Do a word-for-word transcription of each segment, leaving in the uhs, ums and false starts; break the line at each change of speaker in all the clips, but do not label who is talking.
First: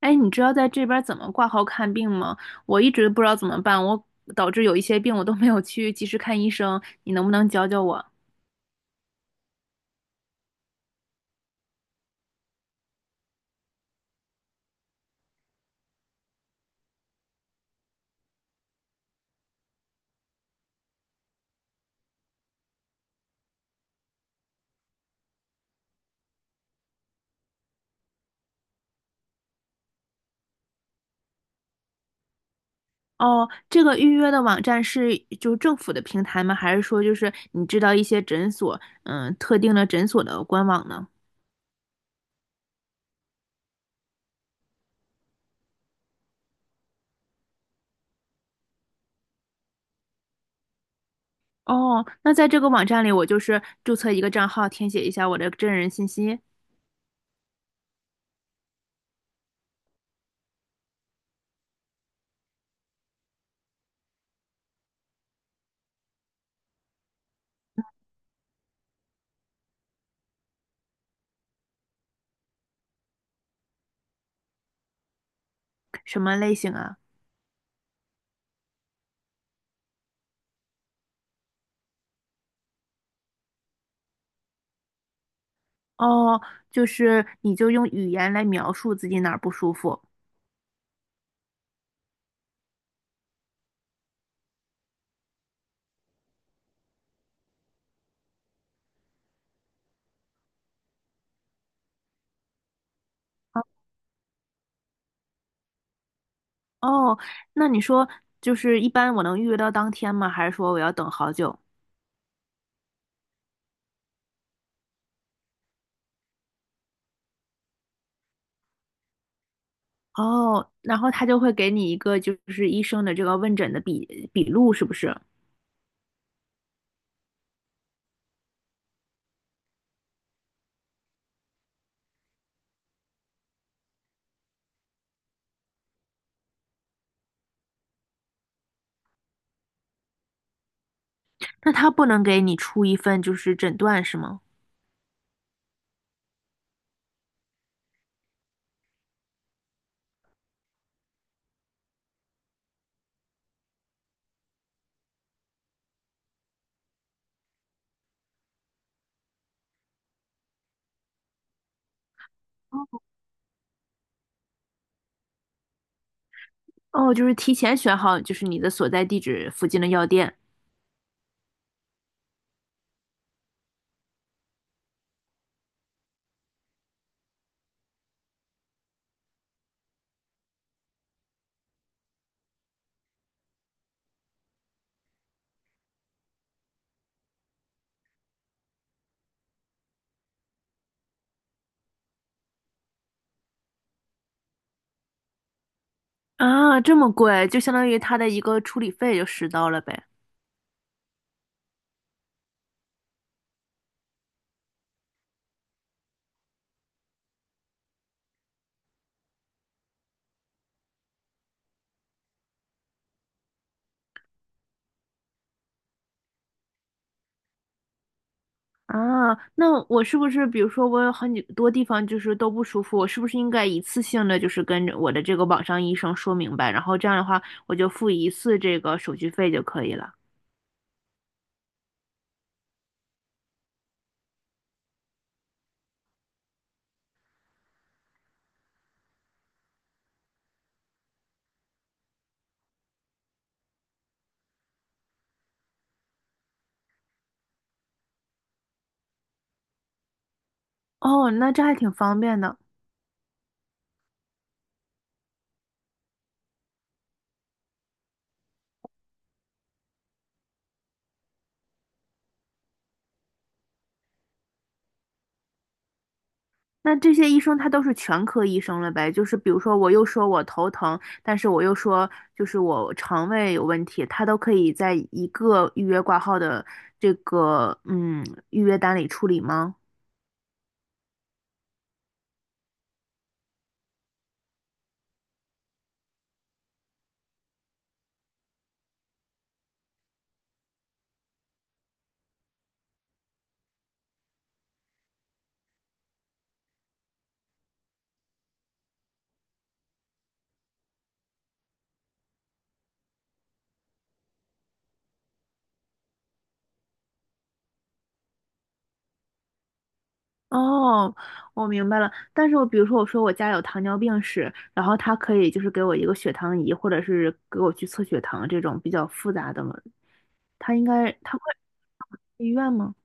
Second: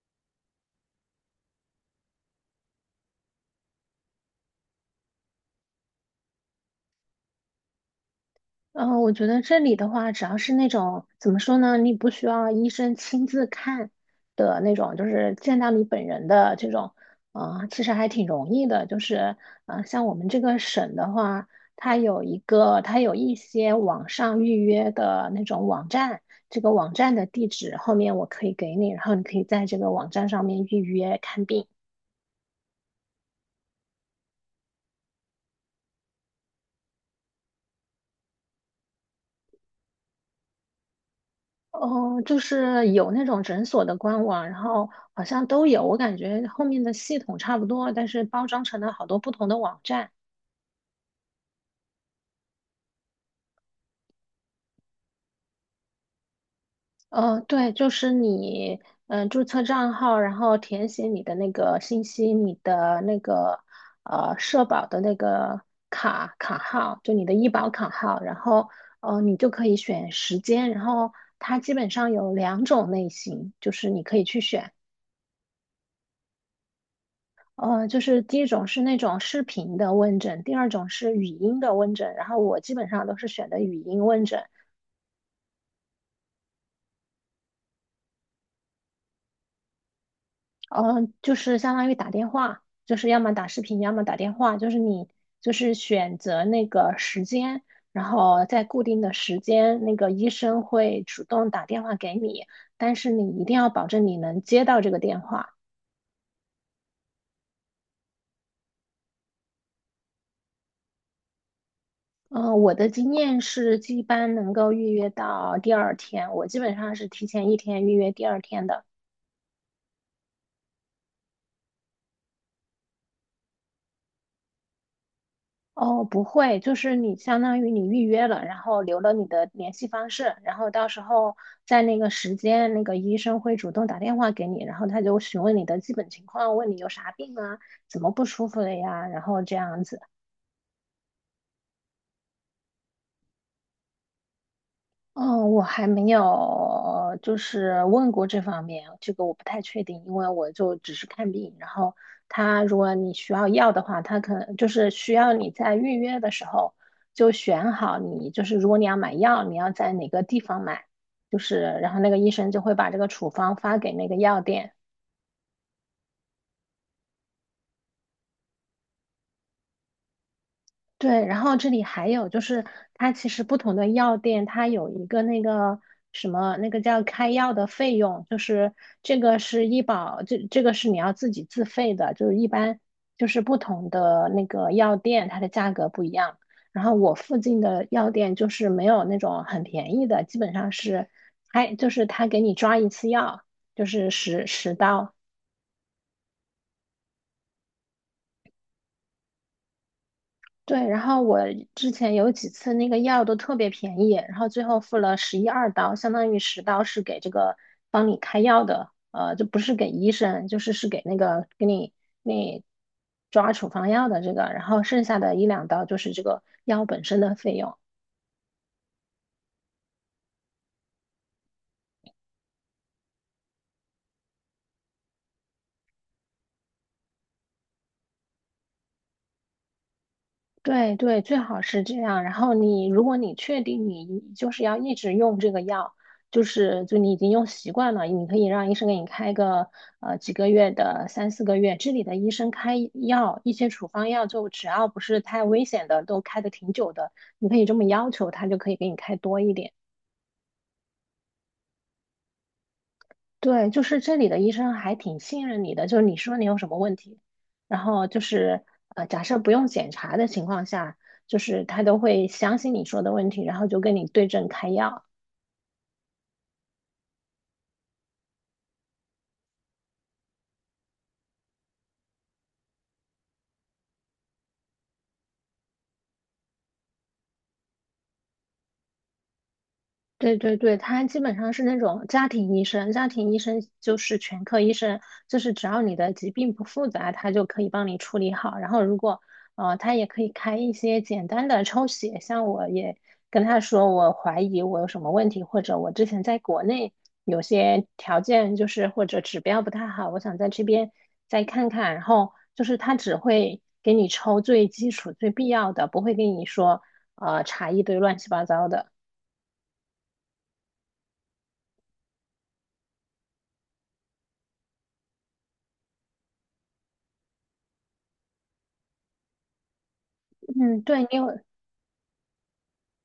哎，你知道在这边怎么挂号看病吗？我一直不知道怎么办，我导致有一些病我都没有去及时看医生，你能不能教教我？
嗯，呃我觉得这里的话，只要是那种怎么说呢，你不需要医生亲自看的那种，就是见到你本人的这种，啊、其实还挺容易的。就是，啊，像我们这个省的话，它有一个，它有一些网上预约的那种网站，这个网站的地址后面我可以给你，然后你可以在这个网站上面预约看病。
哦，这个预约的网站是就政府的平台吗？还是说就是你知道一些诊所，嗯，特定的诊所的官网呢？
哦，就是有那种诊所的官网，然后好像都有，我感觉后面的系统差不多，但是包装成了好多不同的网站。
哦，那在这个网站里，我就是注册一个账号，填写一下我的真人信息，
呃，对，就是你，嗯、注册账号，然后填写你的那个信息，你的那个呃社保的那个卡卡号，就你的医保卡号，然后呃你就可以选时间，然后它基本上有两种类型，就是你可以去选。
什么类型啊？
呃，就是第一种是那种视频的问诊，第二种是语音的问诊，然后我基本上都是选的语音问诊，
哦，就是你就用语言来描述自己哪儿不舒服。
呃，就是相当于打电话，就是要么打视频，要么打电话，就是你就是选择那个时间，然后在固定的时间，那个医生会主动打电话给你，但是你一定要保证你能接到这个电话。
哦，那你说就是一般我能预约到当天吗？还是说我要等好久？
嗯、呃，我的经验是一般能够预约到第二天，我基本上是提前一天预约第二天的。
哦，然后他就会给你一个就是医生的这个问诊的笔笔录，是不是？
哦，不会，就是你相当于你预约了，然后留了你的联系方式，然后到时候在那个时间，那个医生会主动打电话给你，然后他就询问你的基本情况，问你有啥病啊，怎么不舒服了呀，然后这样子。
那他不能给你出一份就是诊断是吗？
嗯，我还没有就是问过这方面，这个我不太确定，因为我就只是看病。然后他如果你需要药的话，他可能就是需要你在预约的时候就选好你，就是如果你要买药，你要在哪个地方买，就是然后那个医生就会把这个处方发给那个药店。
哦，就是提前选好就是你的所在地址附近的药店。
对，然后这里还有就是，它其实不同的药店，它有一个那个什么，那个叫开药的费用，就是这个是医保，这这个是你要自己自费的，就是一般就是不同的那个药店，它的价格不一样。然后我附近的药店就是没有那种很便宜的，基本上是开，就是他给你抓一次药，就是十十刀，
啊，这么贵，就相当于他的一个处理费就十刀了呗。
对，然后我之前有几次那个药都特别便宜，然后最后付了十一二刀，相当于十刀是给这个帮你开药的，呃，就不是给医生，就是是给那个给你给你抓处方药的这个，然后剩下的一两刀就是这个药本身的费用。
啊，那我是不是，比如说我有很多地方就是都不舒服，我是不是应该一次性的就是跟着我的这个网上医生说明白，然后这样的话我就付一次这个手续费就可以了？
对对，最好是这样。然后你，如果你确定你就是要一直用这个药，就是就你已经用习惯了，你可以让医生给你开个呃几个月的三四个月，这里的医生开药，一些处方药就只要不是太危险的，都开的挺久的，你可以这么要求，他就可以给你开多一点。
哦，那这还挺方便的。
对，就是这里的医生还挺信任你的，就是你说你有什么问题，然后就是呃，假设不用检查的情况下，就是他都会相信你说的问题，然后就跟你对症开药。
那这些医生他都是全科医生了呗？就是比如说我又说我头疼，但是我又说就是我肠胃有问题，他都可以在一个预约挂号的这个嗯预约单里处理吗？
对对对，他基本上是那种家庭医生，家庭医生就是全科医生，就是只要你的疾病不复杂，他就可以帮你处理好。然后如果呃，他也可以开一些简单的抽血，像我也跟他说，我怀疑我有什么问题，或者我之前在国内有些条件就是或者指标不太好，我想在这边再看看。然后就是他只会给你抽最基础、最必要的，不会跟你说呃查一堆乱七八糟的。
哦，我明白了。但是我比如说，我说我家有糖尿病史，然后他可以就是给我一个血糖仪，或者是给我去测血糖这种比较复杂的嘛。他
嗯，
应
对
该
你有
他会去医院吗？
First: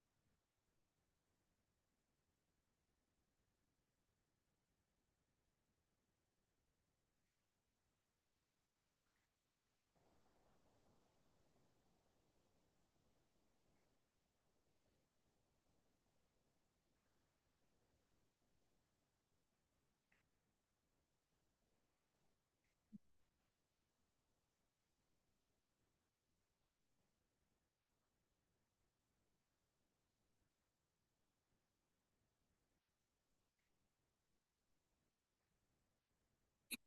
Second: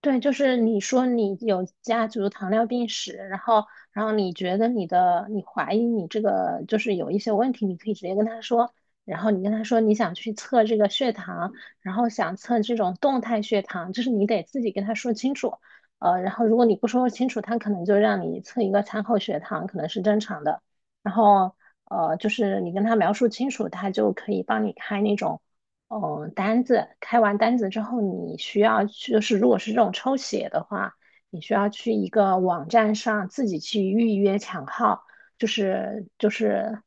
对，就是你说你有家族糖尿病史，然后，然后你觉得你的，你怀疑你这个就是有一些问题，你可以直接跟他说，然后你跟他说你想去测这个血糖，然后想测这种动态血糖，就是你得自己跟他说清楚，呃，然后如果你不说清楚，他可能就让你测一个餐后血糖，可能是正常的，然后，呃，就是你跟他描述清楚，他就可以帮你开那种。哦，呃单子开完单子之后，你需要去，就是如果是这种抽血的话，你需要去一个网站上自己去预约抢号，就是就是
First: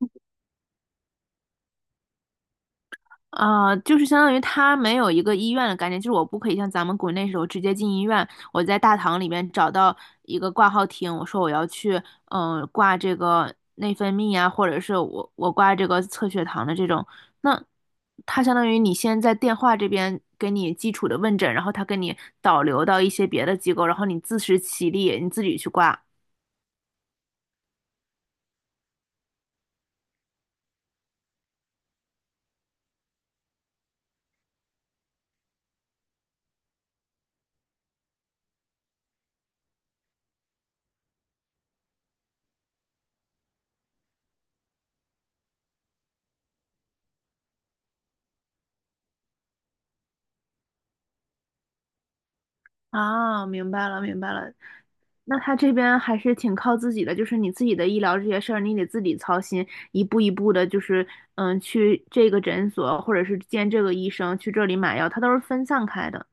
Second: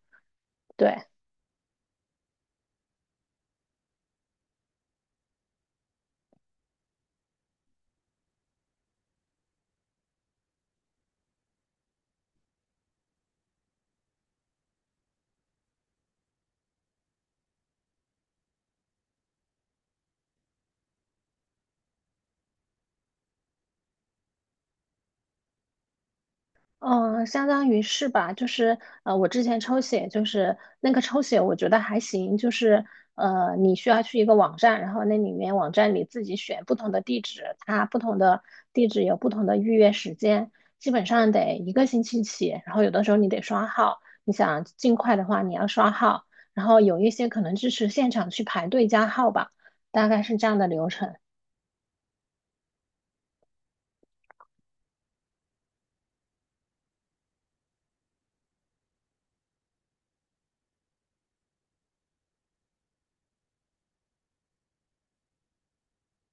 对，
啊，就是相当于他没有一个医院的概念，就是我不可以像咱们国内时候直接进医院，我在大堂里面找到一个挂号厅，我说我要去，嗯、挂这个内分泌啊，或者是我我挂这个测血糖的这种，那他相当于你先在电话这边给你基础的问诊，然后他给你导流到一些别的机构，然后你自食其力，你自己去挂。
嗯，相当于是吧，就是呃，我之前抽血，就是那个抽血，我觉得还行，就是呃，你需要去一个网站，然后那里面网站里自己选不同的地址，它不同的地址有不同的预约时间，基本上得一个星期起，然后有的时候你得刷号，你想尽快的话，你要刷号，然后有一些可能支持现场去排队加号吧，大概是这样的流程。
啊，明白了，明白了，那他这边还是挺靠自己的，就是你自己的医疗这些事儿，你得自己操心，一步一步的，就是嗯，去这个诊所或者是见这个医生，去这里买药，他都是分散开的。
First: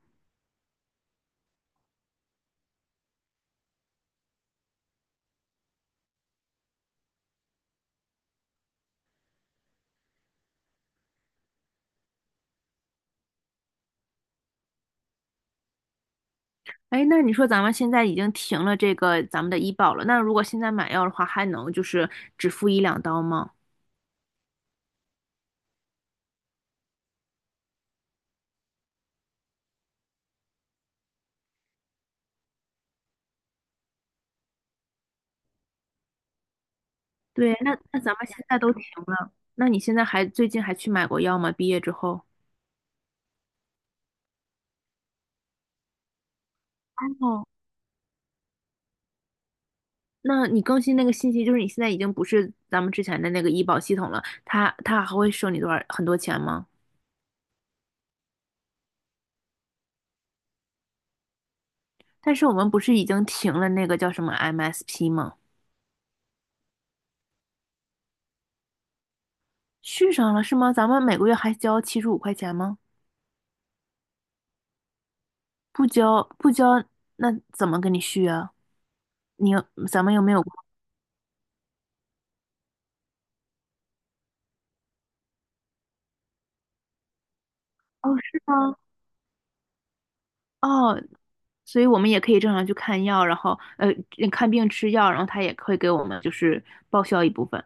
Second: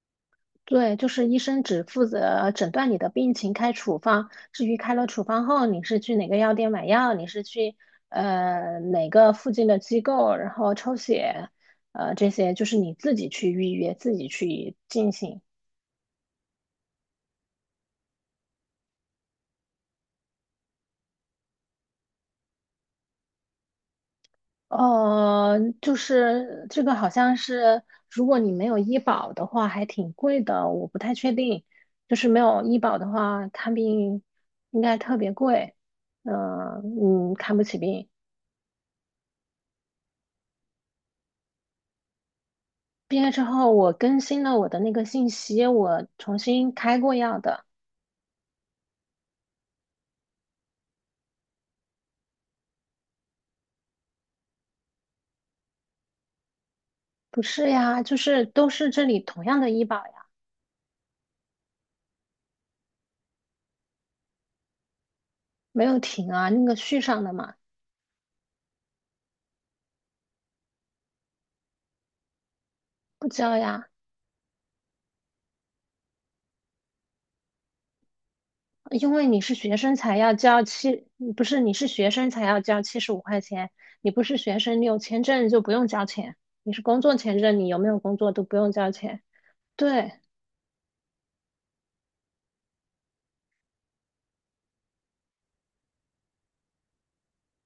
对，就是医生只负责诊断你的病情，开处方。至于开了处方后，你是去哪个药店买药，你是去呃哪个附近的机构，然后抽血，呃，这些就是你自己去预约，自己去进行。
哎，那你说咱们现在已经停了这个咱们的医保了，那如果现在买药的话，还能就是只付一两刀吗？
呃，就是这个好像是，如果你没有医保的话，还挺贵的，我不太确定。就是没有医保的话，看病应该特别贵，嗯、嗯，看
对，
不
那
起
那
病。
咱们现在都停了，那你现在还最近还去买过药吗？毕业之后？
毕业之后，我更新了我的那个信息，我重新开过药
哦。
的。
那你更新那个信息，就是你现在已经不是咱们之前的那个医保系统了，他他还会收你多少很多钱吗？
不是呀，就是都是这里同样的医保呀，
但是我们不是已经停了那个叫什么 M S P 吗？
没有停啊，那个续上的嘛，
续上了是吗？咱们每个月还交七十五块钱吗？
不交呀，
不交不交，那怎么给你续啊？
因为你
你
是
有
学生
咱们
才
又没
要
有？
交七，不是你是学生才要交七十五块钱，你不是学生，你有签证就不用交钱，你是工作签证，你有没有
哦，
工作
是
都不用
吗？
交钱。对
哦，所以我们也可以正常去看药，然后呃看病吃药，然后他也会给我们就是报销一部分。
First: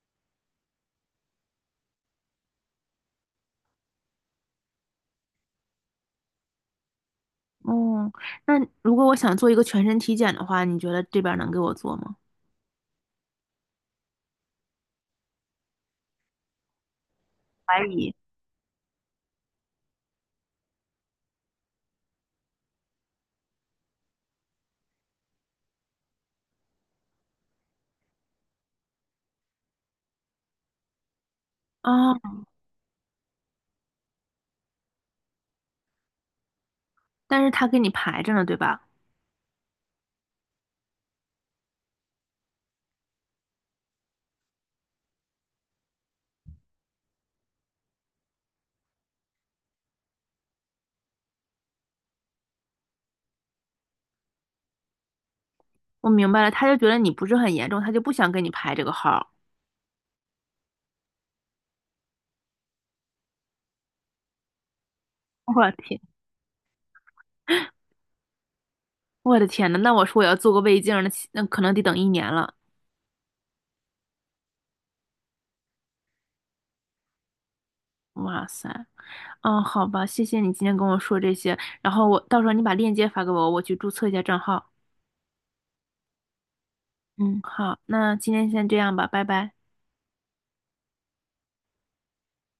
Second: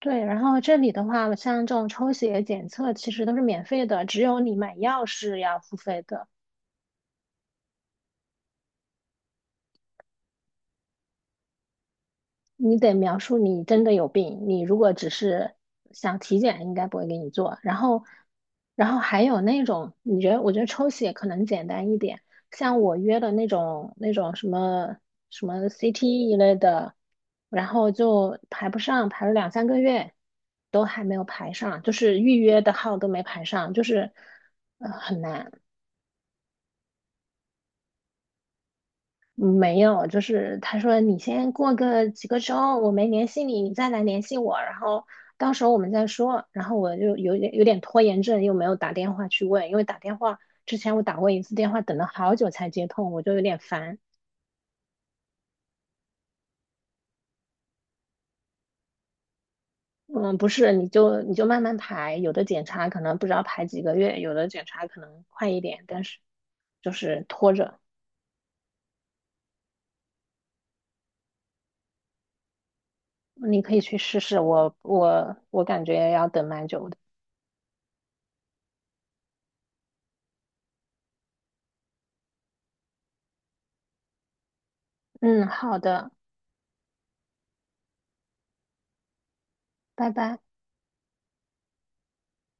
对，然后这里的话，像这种抽血检测其实都是免费的，只有你买药是要付费的。
哦，那如果我想做一个全身体检的话，你觉得这边儿能给我做吗？
你得描述你真的有病，你如果只是想体检，应该不会给你做。然
怀
后，
疑。
然后还有那种，你觉得，我觉得抽血可能简单一点，像我约的那种那种什么什么 C T 一类的，然后就排不上，排了两三个月都还没有排上，就
啊，
是预约的号都没排上，就是呃很难。
但是他给你排着呢，对吧？
嗯没有，就是他说你先过个几个周，我没联系你，你再来联系我，然后到时候我们再说。然后我就有点有点拖延症，又没有打电话去问，因为打电话之前我打过一次电话，等了好久才接通，我就有点烦。
我明白了，他就觉得你不是很严重，他就不想给你排这个号儿。
嗯，不是，你就你就慢慢排，有的检查可能不知道排几个月，有的检查可能快
我
一
的
点，
天，
但是就是拖着，
我的天呐，那我说我要做个胃镜儿那起那可能得等一年了。
嗯你可以去试试，我我我感觉要等蛮久的。
哇塞，哦，好吧，谢谢你今天跟我说这些，然后我到时候你把链接发给我，我去注册一下账号。
嗯，好的，
嗯，好，那今天先这样吧，拜拜。
拜拜。